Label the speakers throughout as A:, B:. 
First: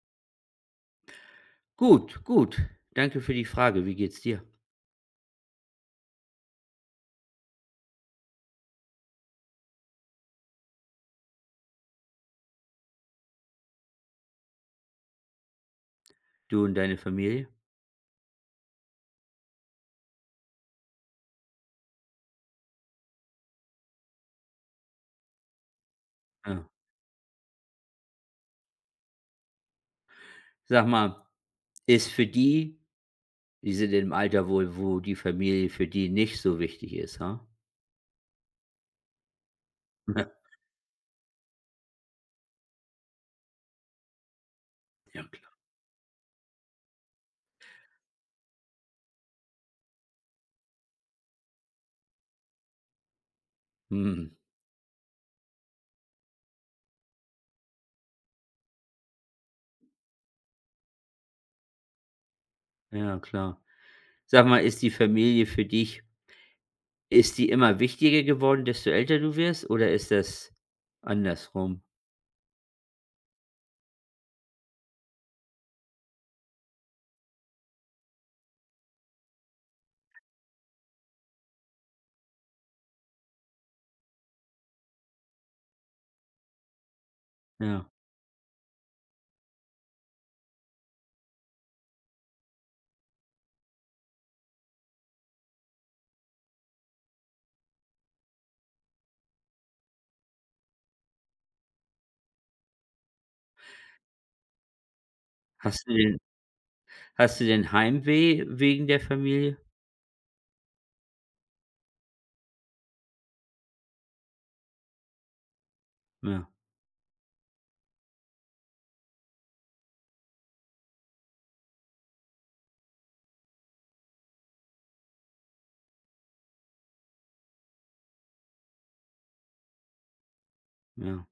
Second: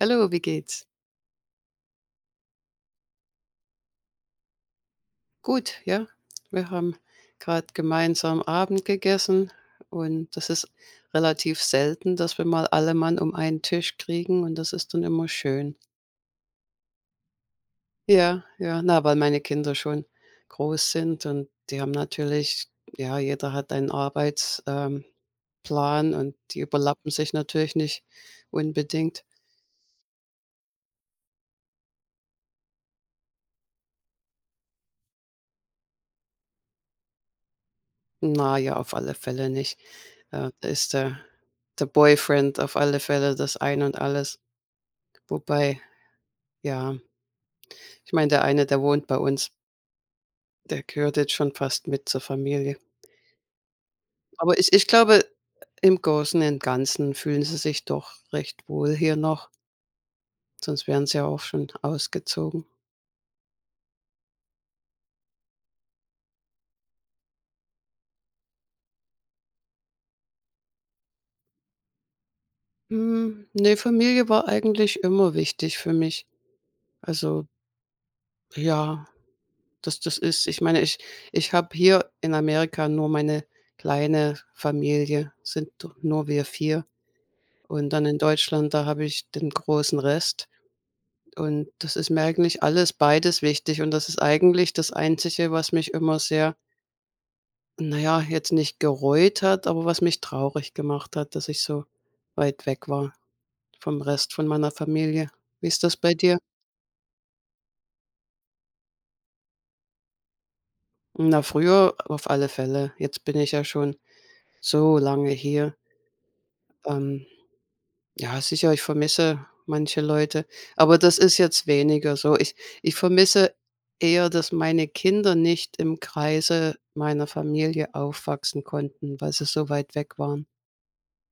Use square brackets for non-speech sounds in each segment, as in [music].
A: Hallo, wie geht's?
B: Gut, gut. Danke für die Frage. Wie geht's dir?
A: Gut, ja. Wir haben gerade gemeinsam Abend gegessen und das ist relativ selten, dass wir mal alle Mann um einen Tisch kriegen und das ist dann immer schön.
B: Du und deine Familie?
A: Ja, ja, na, weil meine Kinder schon groß sind und die haben natürlich ja, jeder hat einen Arbeits Plan und die
B: Ja.
A: überlappen sich natürlich nicht unbedingt.
B: Sag mal, ist für die die sind im Alter wohl, wo die Familie für die nicht so wichtig ist, ha?
A: Na ja, auf alle Fälle nicht. Äh,
B: [laughs]
A: da ist der der Boyfriend auf alle Fälle das Ein und Alles.
B: Ja, klar.
A: Wobei Ja, ich meine, der eine, der wohnt bei uns, der gehört jetzt schon fast mit zur Familie.
B: Mhm.
A: Aber ich glaube, im Großen und Ganzen fühlen sie sich doch recht wohl hier noch, sonst wären sie ja auch schon ausgezogen.
B: Ja, klar. Sag mal, ist die Familie für dich ist die immer wichtiger geworden, desto älter du wirst oder ist das andersrum?
A: Hm, ne, Familie war eigentlich immer wichtig für mich. Also, ja, das ist, ich meine, ich habe hier in Amerika nur meine kleine Familie, sind nur wir 4.
B: Ja.
A: Und dann in Deutschland, da habe ich den großen Rest. Und das ist mir eigentlich alles beides wichtig und das ist eigentlich das Einzige, was mich immer sehr naja jetzt nicht gereut hat, aber was mich traurig gemacht hat, dass ich so weit weg war vom Rest von meiner Familie. Wie ist
B: Hast du
A: das bei
B: denn
A: dir?
B: hast du denn Heimweh wegen der Familie?
A: Na, früher auf alle Fälle. Jetzt bin ich ja schon so lange hier.
B: Ja,
A: Ähm Ja, sicher, ich vermisse manche Leute, aber das ist jetzt weniger so. Ich vermisse eher, dass meine Kinder nicht im Kreise meiner Familie aufwachsen konnten, weil sie so weit weg waren.
B: ja.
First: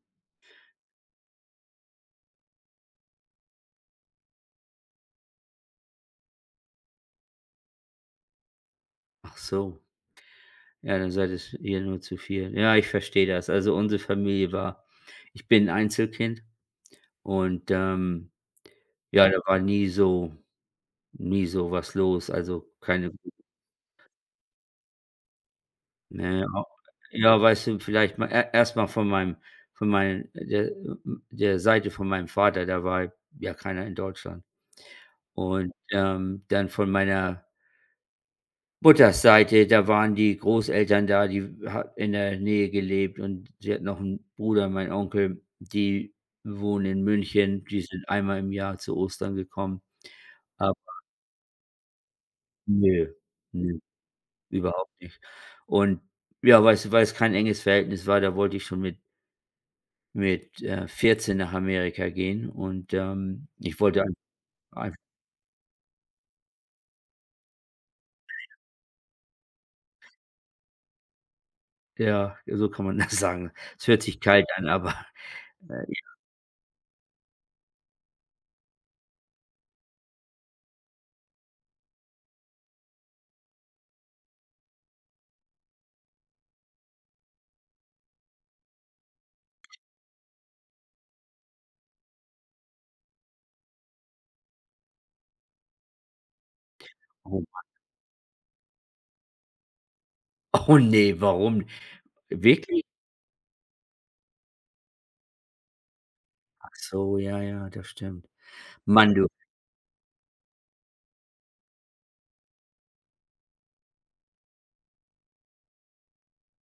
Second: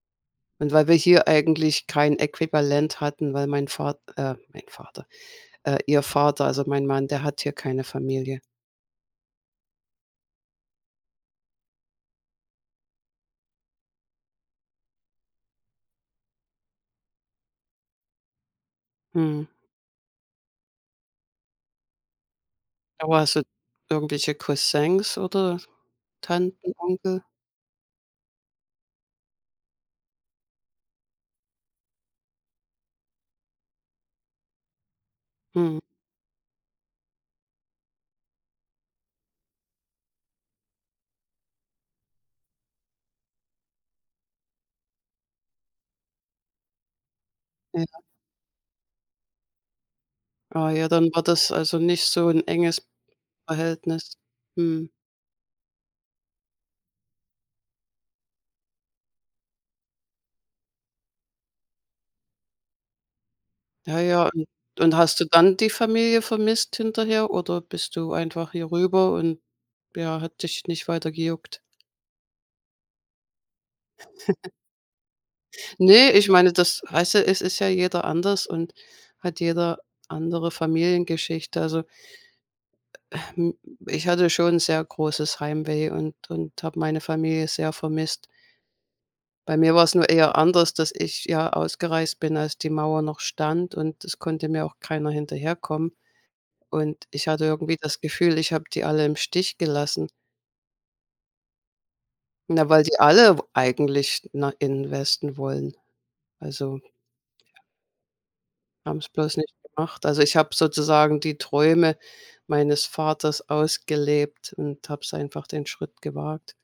A: Und weil wir hier eigentlich kein Äquivalent hatten, weil ihr Vater, also mein Mann, der hat hier keine Familie.
B: Ach so. Ja, dann seid es ihr nur zu viel. Ja, ich verstehe das. Also, unsere Familie war ich bin Einzelkind und, ja, da
A: Mhm.
B: war nie so nie so was los, also, keine
A: Aber hast du irgendwelche Cousins oder
B: ne, au
A: Tanten, Onkel?
B: ja, weißt du, vielleicht mal erstmal von meinem von meinem der der Seite von meinem Vater, da war ja keiner in Deutschland. Und,
A: Mhm.
B: dann von meiner Mutters Seite, da waren die Großeltern da, die hat in der Nähe gelebt und sie hat noch einen Bruder, mein Onkel, die wohnen in München. Die
A: Ja.
B: sind einmal im Jahr zu Ostern gekommen.
A: Ah
B: Aber
A: ja, dann war das also nicht so ein enges
B: ne, ne,
A: Verhältnis. Mhm.
B: überhaupt nicht. Und ja, weißt du, weil es kein enges Verhältnis war, da wollte ich schon mit, 14 nach Amerika gehen und, ich
A: Ja,
B: wollte
A: ja, und
B: ein
A: und hast du dann die Familie vermisst hinterher oder bist du einfach hier rüber und, ja, hat dich nicht weiter gejuckt?
B: ja, so kann man [laughs] das sagen. Es hört sich kalt an, aber, ich-
A: Ne, ich meine, das weißt du, es ist ja jeder anders und hat jeder andere Familiengeschichte. Also, hm, ich hatte schon sehr großes Heimweh und habe meine Familie sehr vermisst. Bei mir war es nur eher anders, dass ich ja ausgereist bin, als die Mauer noch stand und es konnte mir auch keiner hinterherkommen. Und ich
B: oh,
A: hatte irgendwie das Gefühl, ich habe die alle im Stich gelassen.
B: oh ne, warum?
A: Na, weil
B: Wirklich?
A: die alle w eigentlich na investen wollen. Also,
B: So, ja, ja, das stimmt.
A: haben es
B: Mann, du,
A: bloß nicht gemacht. Also, ich habe sozusagen die Träume meines Vaters ausgelebt und habe es einfach den Schritt gewagt.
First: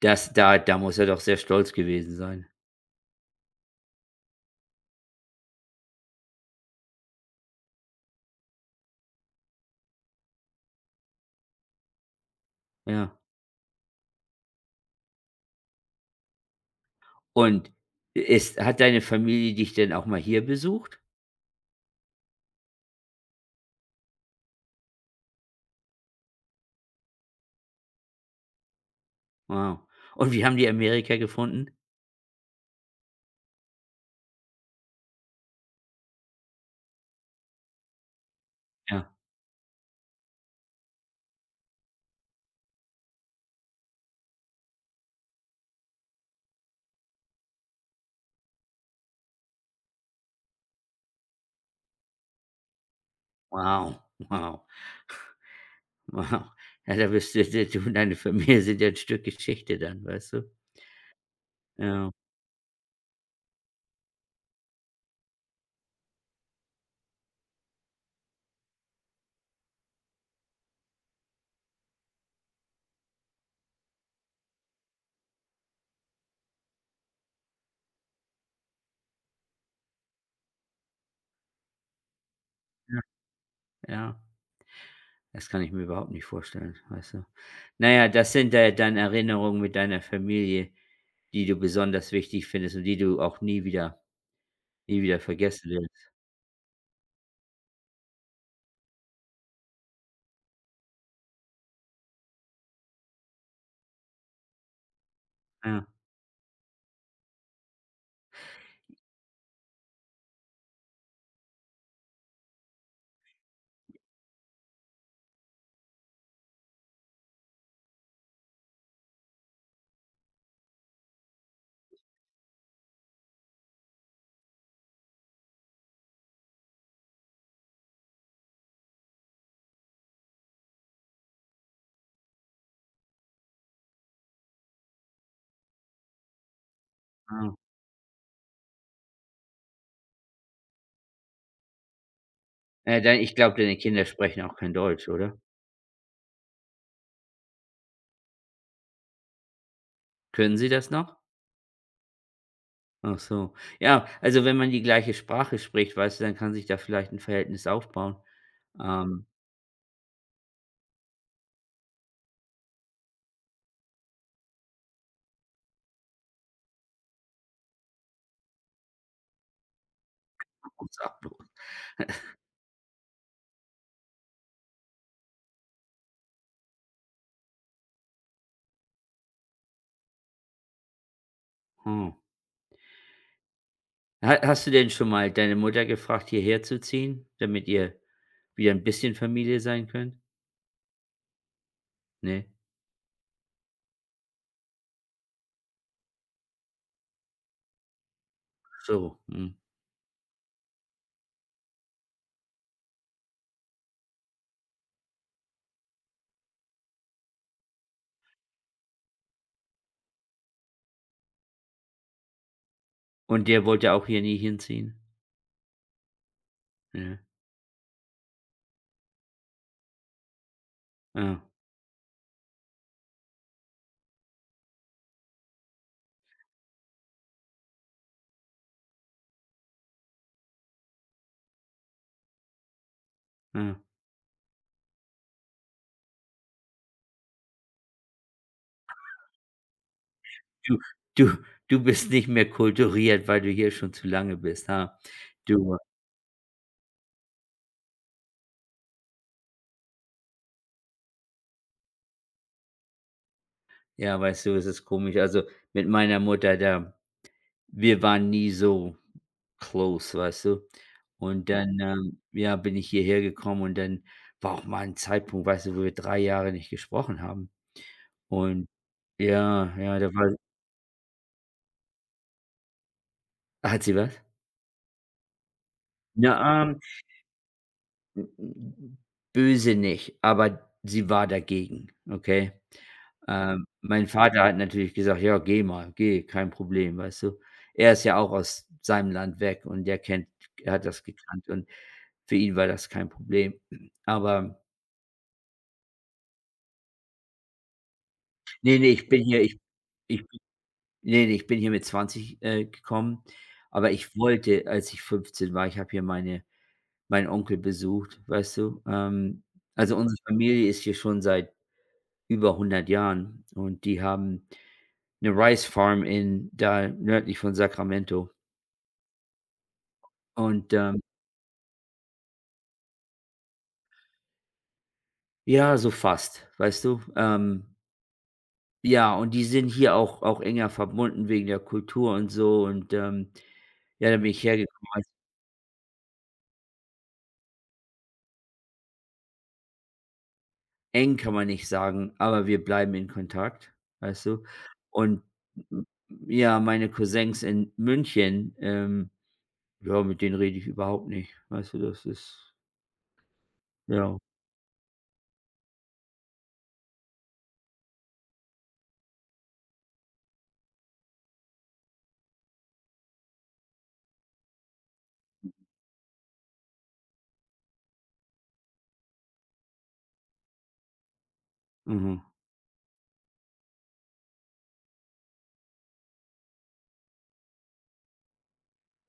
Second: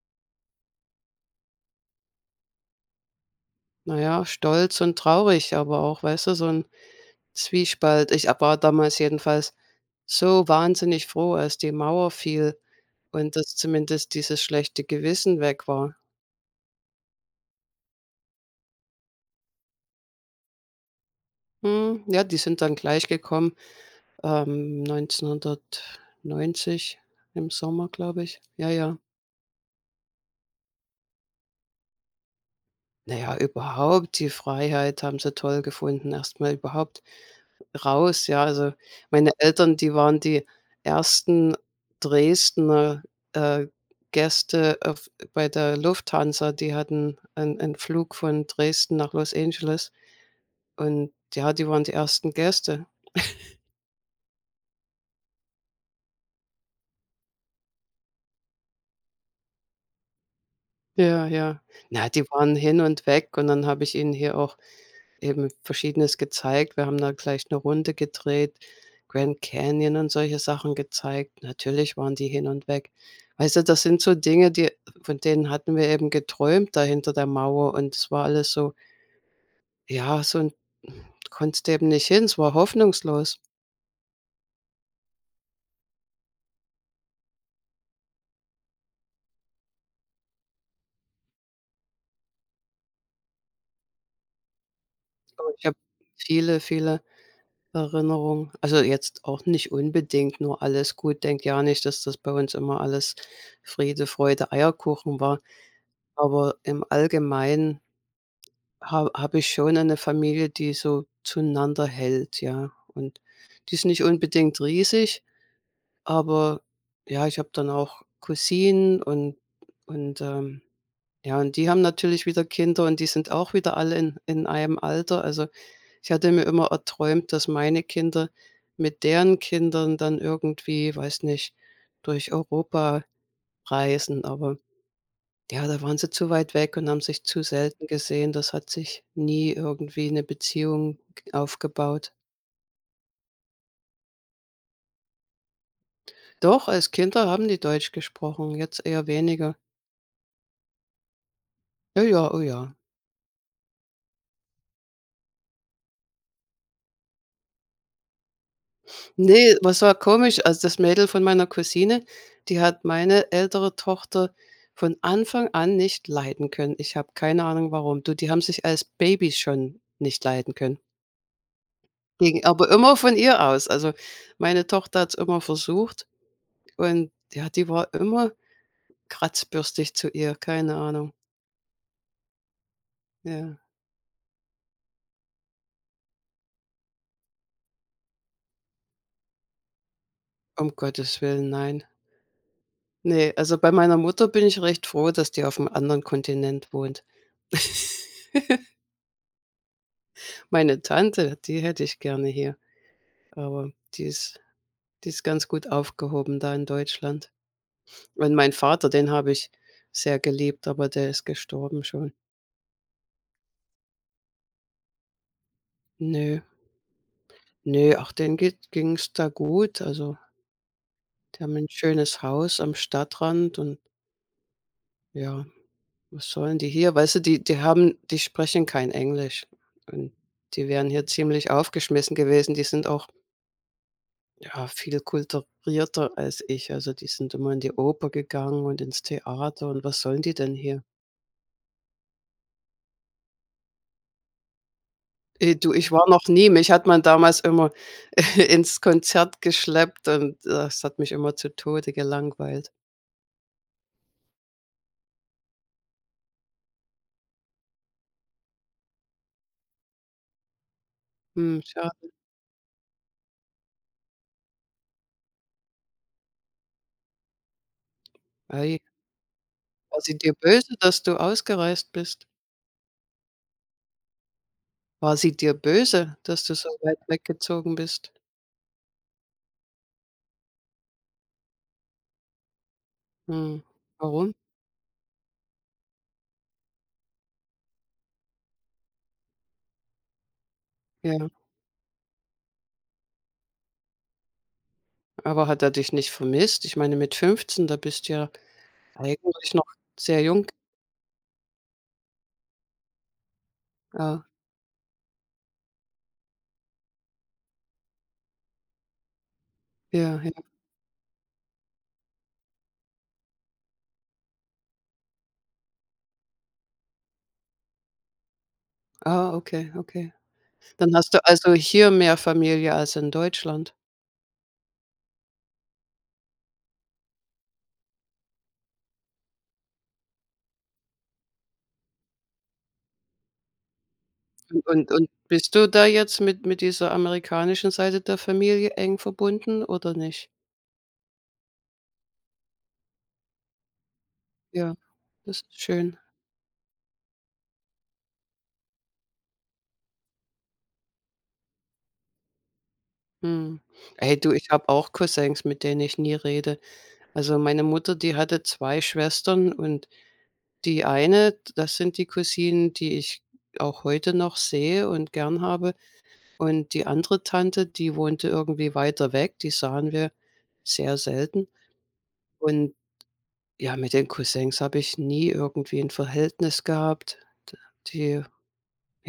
B: das da da muss er doch sehr stolz gewesen sein.
A: Na ja, stolz und traurig, aber auch, weißt du, so ein Zwiespalt. Ich war damals jedenfalls so wahnsinnig froh, als die Mauer fiel
B: Ja.
A: und dass zumindest dieses schlechte Gewissen weg war.
B: Und ist hat deine Familie dich denn auch mal hier besucht?
A: Hm, ja, die sind dann gleich gekommen. 1990 im Sommer, glaube ich. Ja, ja.
B: Wow. Und wie haben die Amerika gefunden?
A: Na ja, überhaupt die Freiheit haben sie toll gefunden, erstmal überhaupt raus, ja. Also,
B: Ja.
A: meine Eltern, die waren die ersten Dresdner, äh, Gäste auf bei der Lufthansa. Die hatten einen Flug von Dresden nach Los Angeles und ja, die waren die ersten Gäste.
B: Wow, [laughs] wow, wow. Ja, da bist du du und deine Familie sind ja ein Stück Geschichte dann, weißt du?
A: Ja, ja. Na,
B: Ja,
A: die waren hin und weg und dann habe ich ihnen hier auch eben Verschiedenes gezeigt. Wir haben da gleich 'ne Runde gedreht, Grand Canyon und solche Sachen gezeigt. Natürlich waren die hin und weg. Weißt du, das sind so Dinge, die von denen hatten wir eben geträumt da hinter der Mauer und es war alles so ja, so 'n konntest eben nicht hin, es war
B: ja,
A: hoffnungslos.
B: ja. Das kann ich mir überhaupt nicht vorstellen, weißt du? Na ja, das sind da dann Erinnerungen mit deiner Familie, die du besonders wichtig findest und die du auch nie wieder nie wieder
A: Aber ich
B: vergessen
A: habe
B: wird.
A: viele, viele Erinnerungen. Also, jetzt auch nicht unbedingt nur alles gut. Denke ja nicht, dass das bei uns immer alles Friede, Freude, Eierkuchen war.
B: Ja,
A: Aber im Allgemeinen Ha habe ich schon eine Familie, die so zueinander hält, ja. Und die ist nicht unbedingt riesig, aber ja, ich habe dann auch Cousinen und, ja, und die haben natürlich wieder Kinder und die sind auch wieder alle in einem Alter. Also, ich hatte mir immer erträumt, dass meine Kinder mit deren Kindern dann irgendwie, weiß nicht, durch Europa reisen, aber ja, da waren sie zu weit weg und haben sich zu
B: ja.
A: selten gesehen. Das hat sich nie irgendwie 'ne Beziehung g aufgebaut.
B: Dein ich glaube, deine Kinder sprechen auch kein Deutsch, oder?
A: Doch, als Kinder haben die Deutsch gesprochen, jetzt eher weniger.
B: Können sie das noch?
A: Ja, ja, oh ja.
B: Ach so. Ja, also, wenn man die gleiche Sprache spricht, weißt du, dann kann sich da vielleicht 'n Verhältnis aufbauen. Ähm,
A: Ne, was war komisch, also, das Mädel von meiner Cousine, die hat meine ältere Tochter von Anfang an nicht leiden können. Ich habe keine Ahnung warum. Du, die haben sich als Babys schon nicht leiden können.
B: [unintelligible]
A: Ging aber immer von ihr aus. Also, meine Tochter hat's immer versucht und ja, die war immer Kratzbürstig zu ihr, keine Ahnung.
B: Hm.
A: Ja.
B: Ha hast du denn schon mal deine Mutter gefragt, hierher zu ziehen, damit ihr wieder 'n bisschen Familie sein könnt?
A: Um Gottes Willen, nein.
B: Ne?
A: Ne, also, bei meiner Mutter bin ich recht froh, dass die auf'm anderen Kontinent wohnt. [laughs]
B: So, mhm.
A: Meine Tante, die hätte ich gerne hier, aber die ist ganz gut aufgehoben da in Deutschland. Und mein Vater, den habe ich sehr geliebt, aber der ist gestorben schon.
B: Und der wollte auch hier nie hinziehen?
A: Ne,
B: Ja,
A: ne, ach, denen geht ging's da gut. Also,
B: ja,
A: die haben 'n schönes Haus am Stadtrand und ja. Was sollen die hier? Weißt du, die sprechen kein Englisch und die wären hier ziemlich aufgeschmissen gewesen. Die sind auch,
B: ja.
A: ja, viel kulturierter als ich. Also, die sind immer in die Oper gegangen und ins Theater und was sollen die denn
B: Du
A: hier?
B: du du bist nicht mehr kulturiert, weil du hier schon zu lange bist, ha?
A: Du,
B: Du
A: ich war noch nie mich hat man damals immer [laughs] ins Konzert geschleppt und das hat mich immer zu Tode gelangweilt.
B: ja, weißt du, es ist komisch. Also, mit meiner Mutter, da wir waren nie so close, weißt du? Und
A: Hm,
B: dann,
A: schade.
B: ja, bin ich hierher gekommen und dann war auch mal ein Zeitpunkt, weißt du, wo wir 3 Jahre nicht gesprochen haben. Und
A: Ei,
B: ja, ja,
A: war
B: da
A: sie dir
B: war
A: böse, dass du ausgereist bist?
B: hat sie was?
A: War sie dir böse, dass du
B: Na,
A: so weit weggezogen bist?
B: M böse nicht, aber sie war dagegen, okay?
A: Hm,
B: Mein
A: warum?
B: Vater hat natürlich gesagt: „Ja, geh mal, geh, kein Problem“, weißt du? Er ist ja auch aus seinem Land weg und der kennt er hat das
A: Ja,
B: gekannt und für ihn war das kein Problem. Aber
A: aber hat er dich nicht vermisst? Ich meine, mit 15, da bist du ja
B: nee, nee, ich bin hier
A: eigentlich
B: ich
A: noch sehr
B: ich
A: jung.
B: nee, ne, ich bin hier mit 20 gekommen, aber ich
A: Ah,
B: wollte, als ich 15 war ich habe hier meine meinen Onkel besucht, weißt du? Also unsere
A: ja, ja.
B: Familie ist hier schon seit über 100 Jahren und die haben eine Rice Farm in da nördlich von Sacramento
A: Ah, okay, okay.
B: und,
A: Dann hast du also hier mehr Familie als in Deutschland.
B: ja, so fast, weißt du? Ja, und die sind hier auch auch enger verbunden wegen der Kultur und so und, ja, da bin ich
A: Und
B: hergekommen.
A: und und
B: Also,
A: bist du da jetzt mit dieser amerikanischen Seite der Familie eng verbunden oder nicht?
B: eng kann man nicht sagen, aber wir bleiben in Kontakt, weißt du?
A: Ja,
B: Und
A: das ist
B: m-
A: schön.
B: ja, meine Cousins in München, ja, mit denen rede ich überhaupt nicht, weißt du? Das ist
A: Mhm.
B: ja,
A: Ey, du, ich habe auch Cousins, mit denen ich nie rede. Also, meine Mutter, die hatte 2 Schwestern und die eine, das sind die Cousinen, die ich auch heute noch sehe und gern habe. Und die andere Tante, die wohnte irgendwie weiter weg, die sahen wir sehr selten.
B: mhm.
A: Und ja, mit den Cousins habe ich nie irgendwie ein Verhältnis gehabt. D Die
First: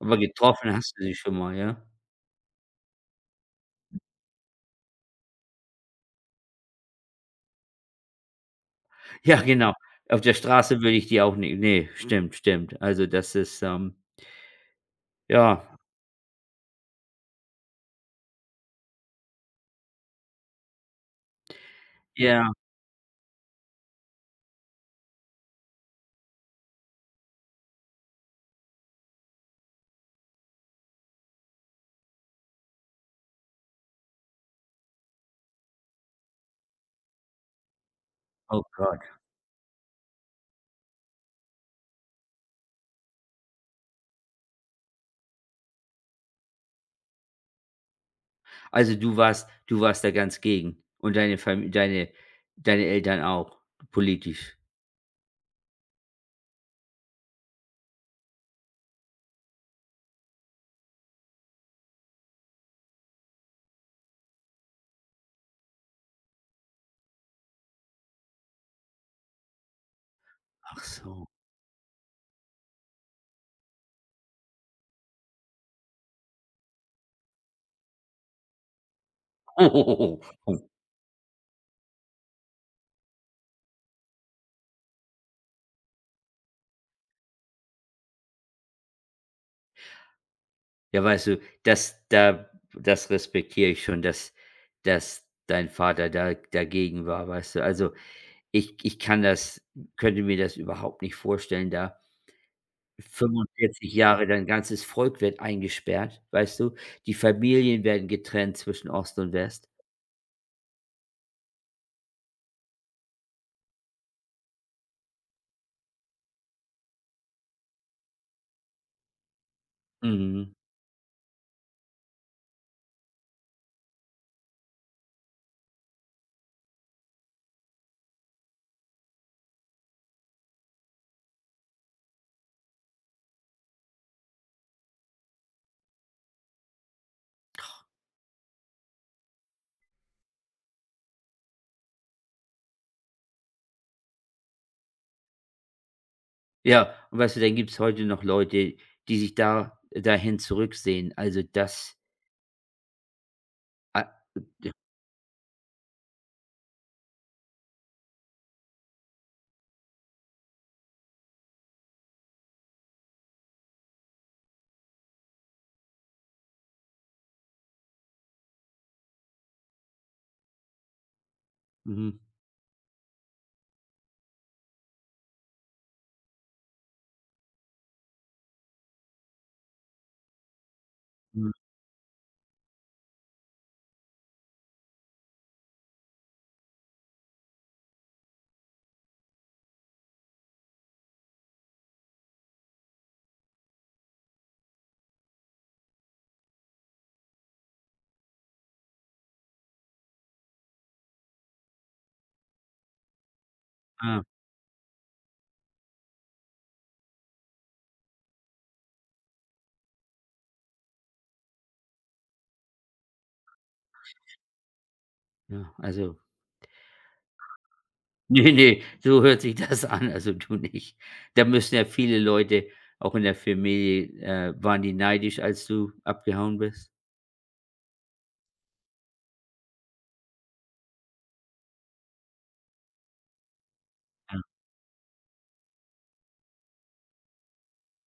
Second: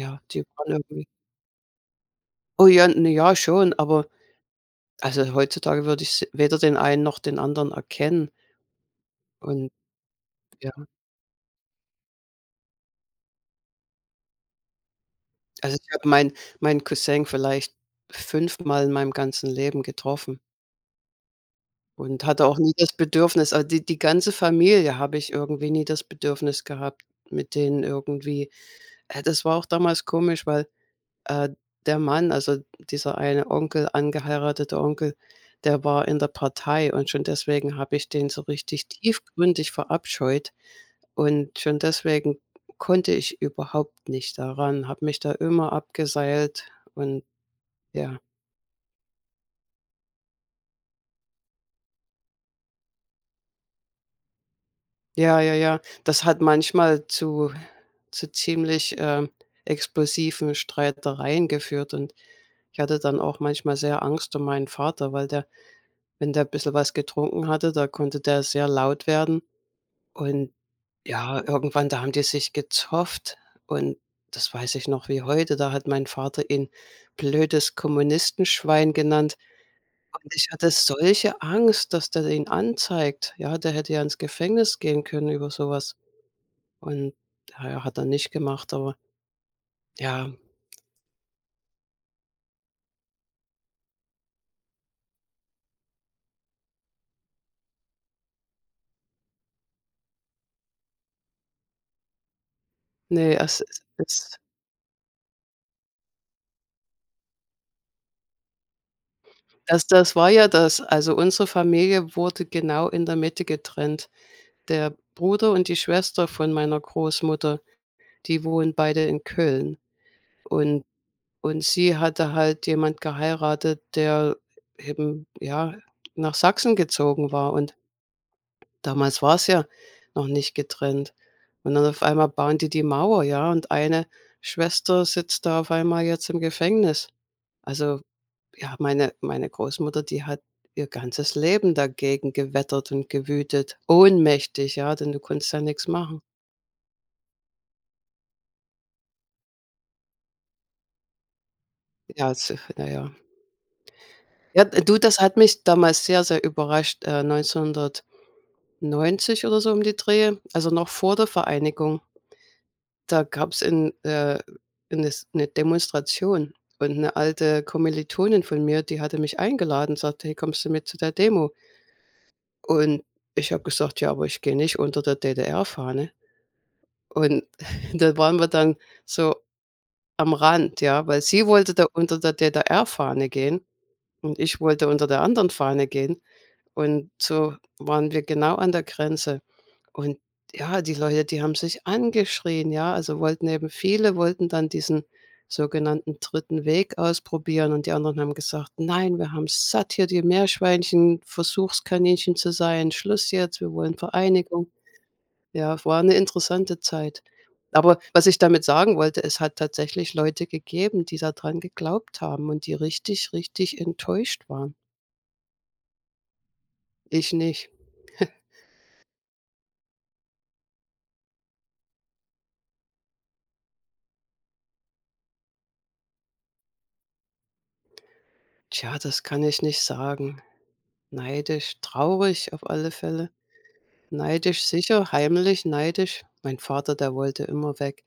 B: Aber
A: die waren
B: getroffen hast du
A: irgendwie
B: sie schon mal, ja?
A: oh ja, na ja, schon, aber also, heutzutage würde ich s weder den einen noch den anderen erkennen.
B: Ja,
A: Und
B: genau. Auf der
A: ja,
B: Straße würde ich die auch nicht ne, stimmt, stimmt. Also, das ist, ja,
A: also, ich habe meinen Cousin vielleicht fünfmal in meinem ganzen Leben getroffen. Und hatte
B: ja,
A: auch nie das Bedürfnis also, die ganze Familie habe ich irgendwie nie das Bedürfnis gehabt, mit denen irgendwie das war auch damals komisch, weil, äh, der Mann, also dieser eine Onkel, angeheiratete Onkel, der war in der Partei und schon deswegen habe ich den so
B: oh
A: richtig
B: Gott.
A: tiefgründig verabscheut und schon deswegen konnte ich überhaupt nicht daran, habe mich da immer abgeseilt und ja.
B: Also, du warst da ganz gegen und deine Fam deine deine Eltern auch politisch?
A: Ja, ja, ja. Das hat manchmal zu ziemlich, explosiven Streitereien geführt und ich hatte dann auch manchmal sehr Angst um meinen Vater, weil der wenn der ein bisschen was getrunken hatte, da konnte der sehr laut werden und
B: Ach so.
A: ja, irgendwann, da haben die sich gezofft und das weiß ich noch wie heute, da hat mein Vater ihn „blödes Kommunistenschwein" genannt
B: [laughs]
A: und ich
B: Oh,
A: hatte solche Angst, dass der ihn anzeigt. Ja, der hätte ja ins Gefängnis gehen können über sowas. Und ja, hat er nicht gemacht, aber ja,
B: ja, weißt du, das da das respektiere ich schon, dass dass dein Vater da dagegen war, weißt du? Also, ich kann das könnte mir das überhaupt nicht vorstellen, da
A: ne, es es
B: 45
A: es
B: Jahre, dein ganzes Volk wird eingesperrt, weißt du? Die Familien werden getrennt zwischen Ost und West.
A: das war ja das. Also, unsere Familie wurde genau in der Mitte getrennt. Der Bruder und die Schwester von meiner Großmutter, die wohnen beide in Köln.
B: Mhm.
A: Und und sie hatte halt jemand geheiratet, der eben, ja, nach Sachsen gezogen war. Und damals war es ja noch nicht getrennt. Und dann auf einmal bauen die die Mauer, ja, und eine Schwester sitzt da auf einmal jetzt im Gefängnis. Also, ja, meine Großmutter, die hat ihr ganzes Leben dagegen gewettert und gewütet. Ohnmächtig, ja, denn du konntest ja nichts machen.
B: Ja, und weißt du, dann gibt's heute noch Leute, die sich da dahin zurücksehen. Also, das
A: Ja, naja, ja.
B: a
A: Ja, du, das hat mich damals sehr, sehr überrascht, 1990 oder so um die Dreh, also noch vor der Vereinigung. Da gab's in, 'nes eine Demonstration und eine alte Kommilitonin von mir, die hatte mich eingeladen, sagte: „Hey, kommst du mit zu der Demo?"
B: mhm,
A: Und ich habe gesagt: „Ja, aber ich gehe nicht unter der DDR-Fahne." Und [laughs] da waren wir dann so am Rand, ja, weil sie
B: mhm,
A: wollte da unter der DDR-Fahne gehen und ich wollte unter der anderen Fahne gehen. Und so waren wir genau an der Grenze. Und ja, die Leute, die haben sich angeschrien, ja, also wollten eben viele wollten dann diesen sogenannten dritten Weg ausprobieren und die anderen haben gesagt: „Nein, wir haben satt, hier die Meerschweinchen Versuchskaninchen zu sein. Schluss jetzt, wir wollen
B: ah,
A: Vereinigung." Ja, war eine interessante Zeit. Aber was ich damit sagen wollte, es hat tatsächlich Leute gegeben, die daran geglaubt haben und die richtig, richtig enttäuscht waren.
B: ja, also
A: Ich nicht.
B: [laughs] nee, nee, so hört sich das an, also du nicht. Da müssen ja viele Leute, auch in der Familie, waren die neidisch, als du abgehauen bist?
A: Tja, das kann ich nicht sagen. Neidisch, traurig auf alle Fälle.
B: Ja,
A: Neidisch sicher, heimlich neidisch. Mein Vater, der wollte immer weg,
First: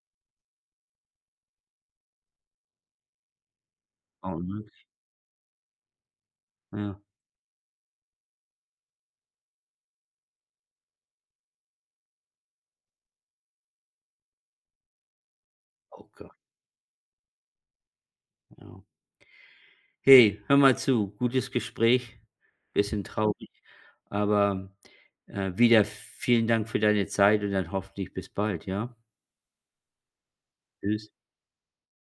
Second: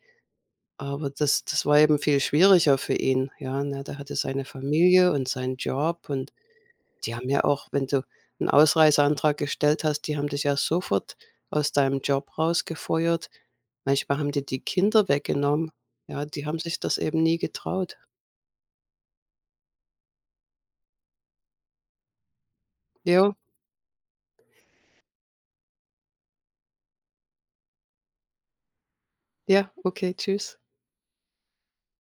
A: aber das war eben viel schwieriger für ihn, ja, ne? Der hatte
B: oh,
A: seine
B: ne?
A: Familie und seinen Job und
B: Ja.
A: die haben ja auch wenn du einen Ausreiseantrag gestellt hast, die haben dich ja sofort aus deinem Job rausgefeuert. Manchmal haben die die Kinder weggenommen.
B: Oh
A: Ja,
B: Gott,
A: die haben sich das eben nie getraut.
B: ja. Hey, hör mal zu, gutes Gespräch. Bisschen
A: Jo,
B: traurig, aber, wieder vielen Dank für deine Zeit und dann hoffentlich bis bald, ja?
A: ja, okay, tschüss.
B: Tschüss.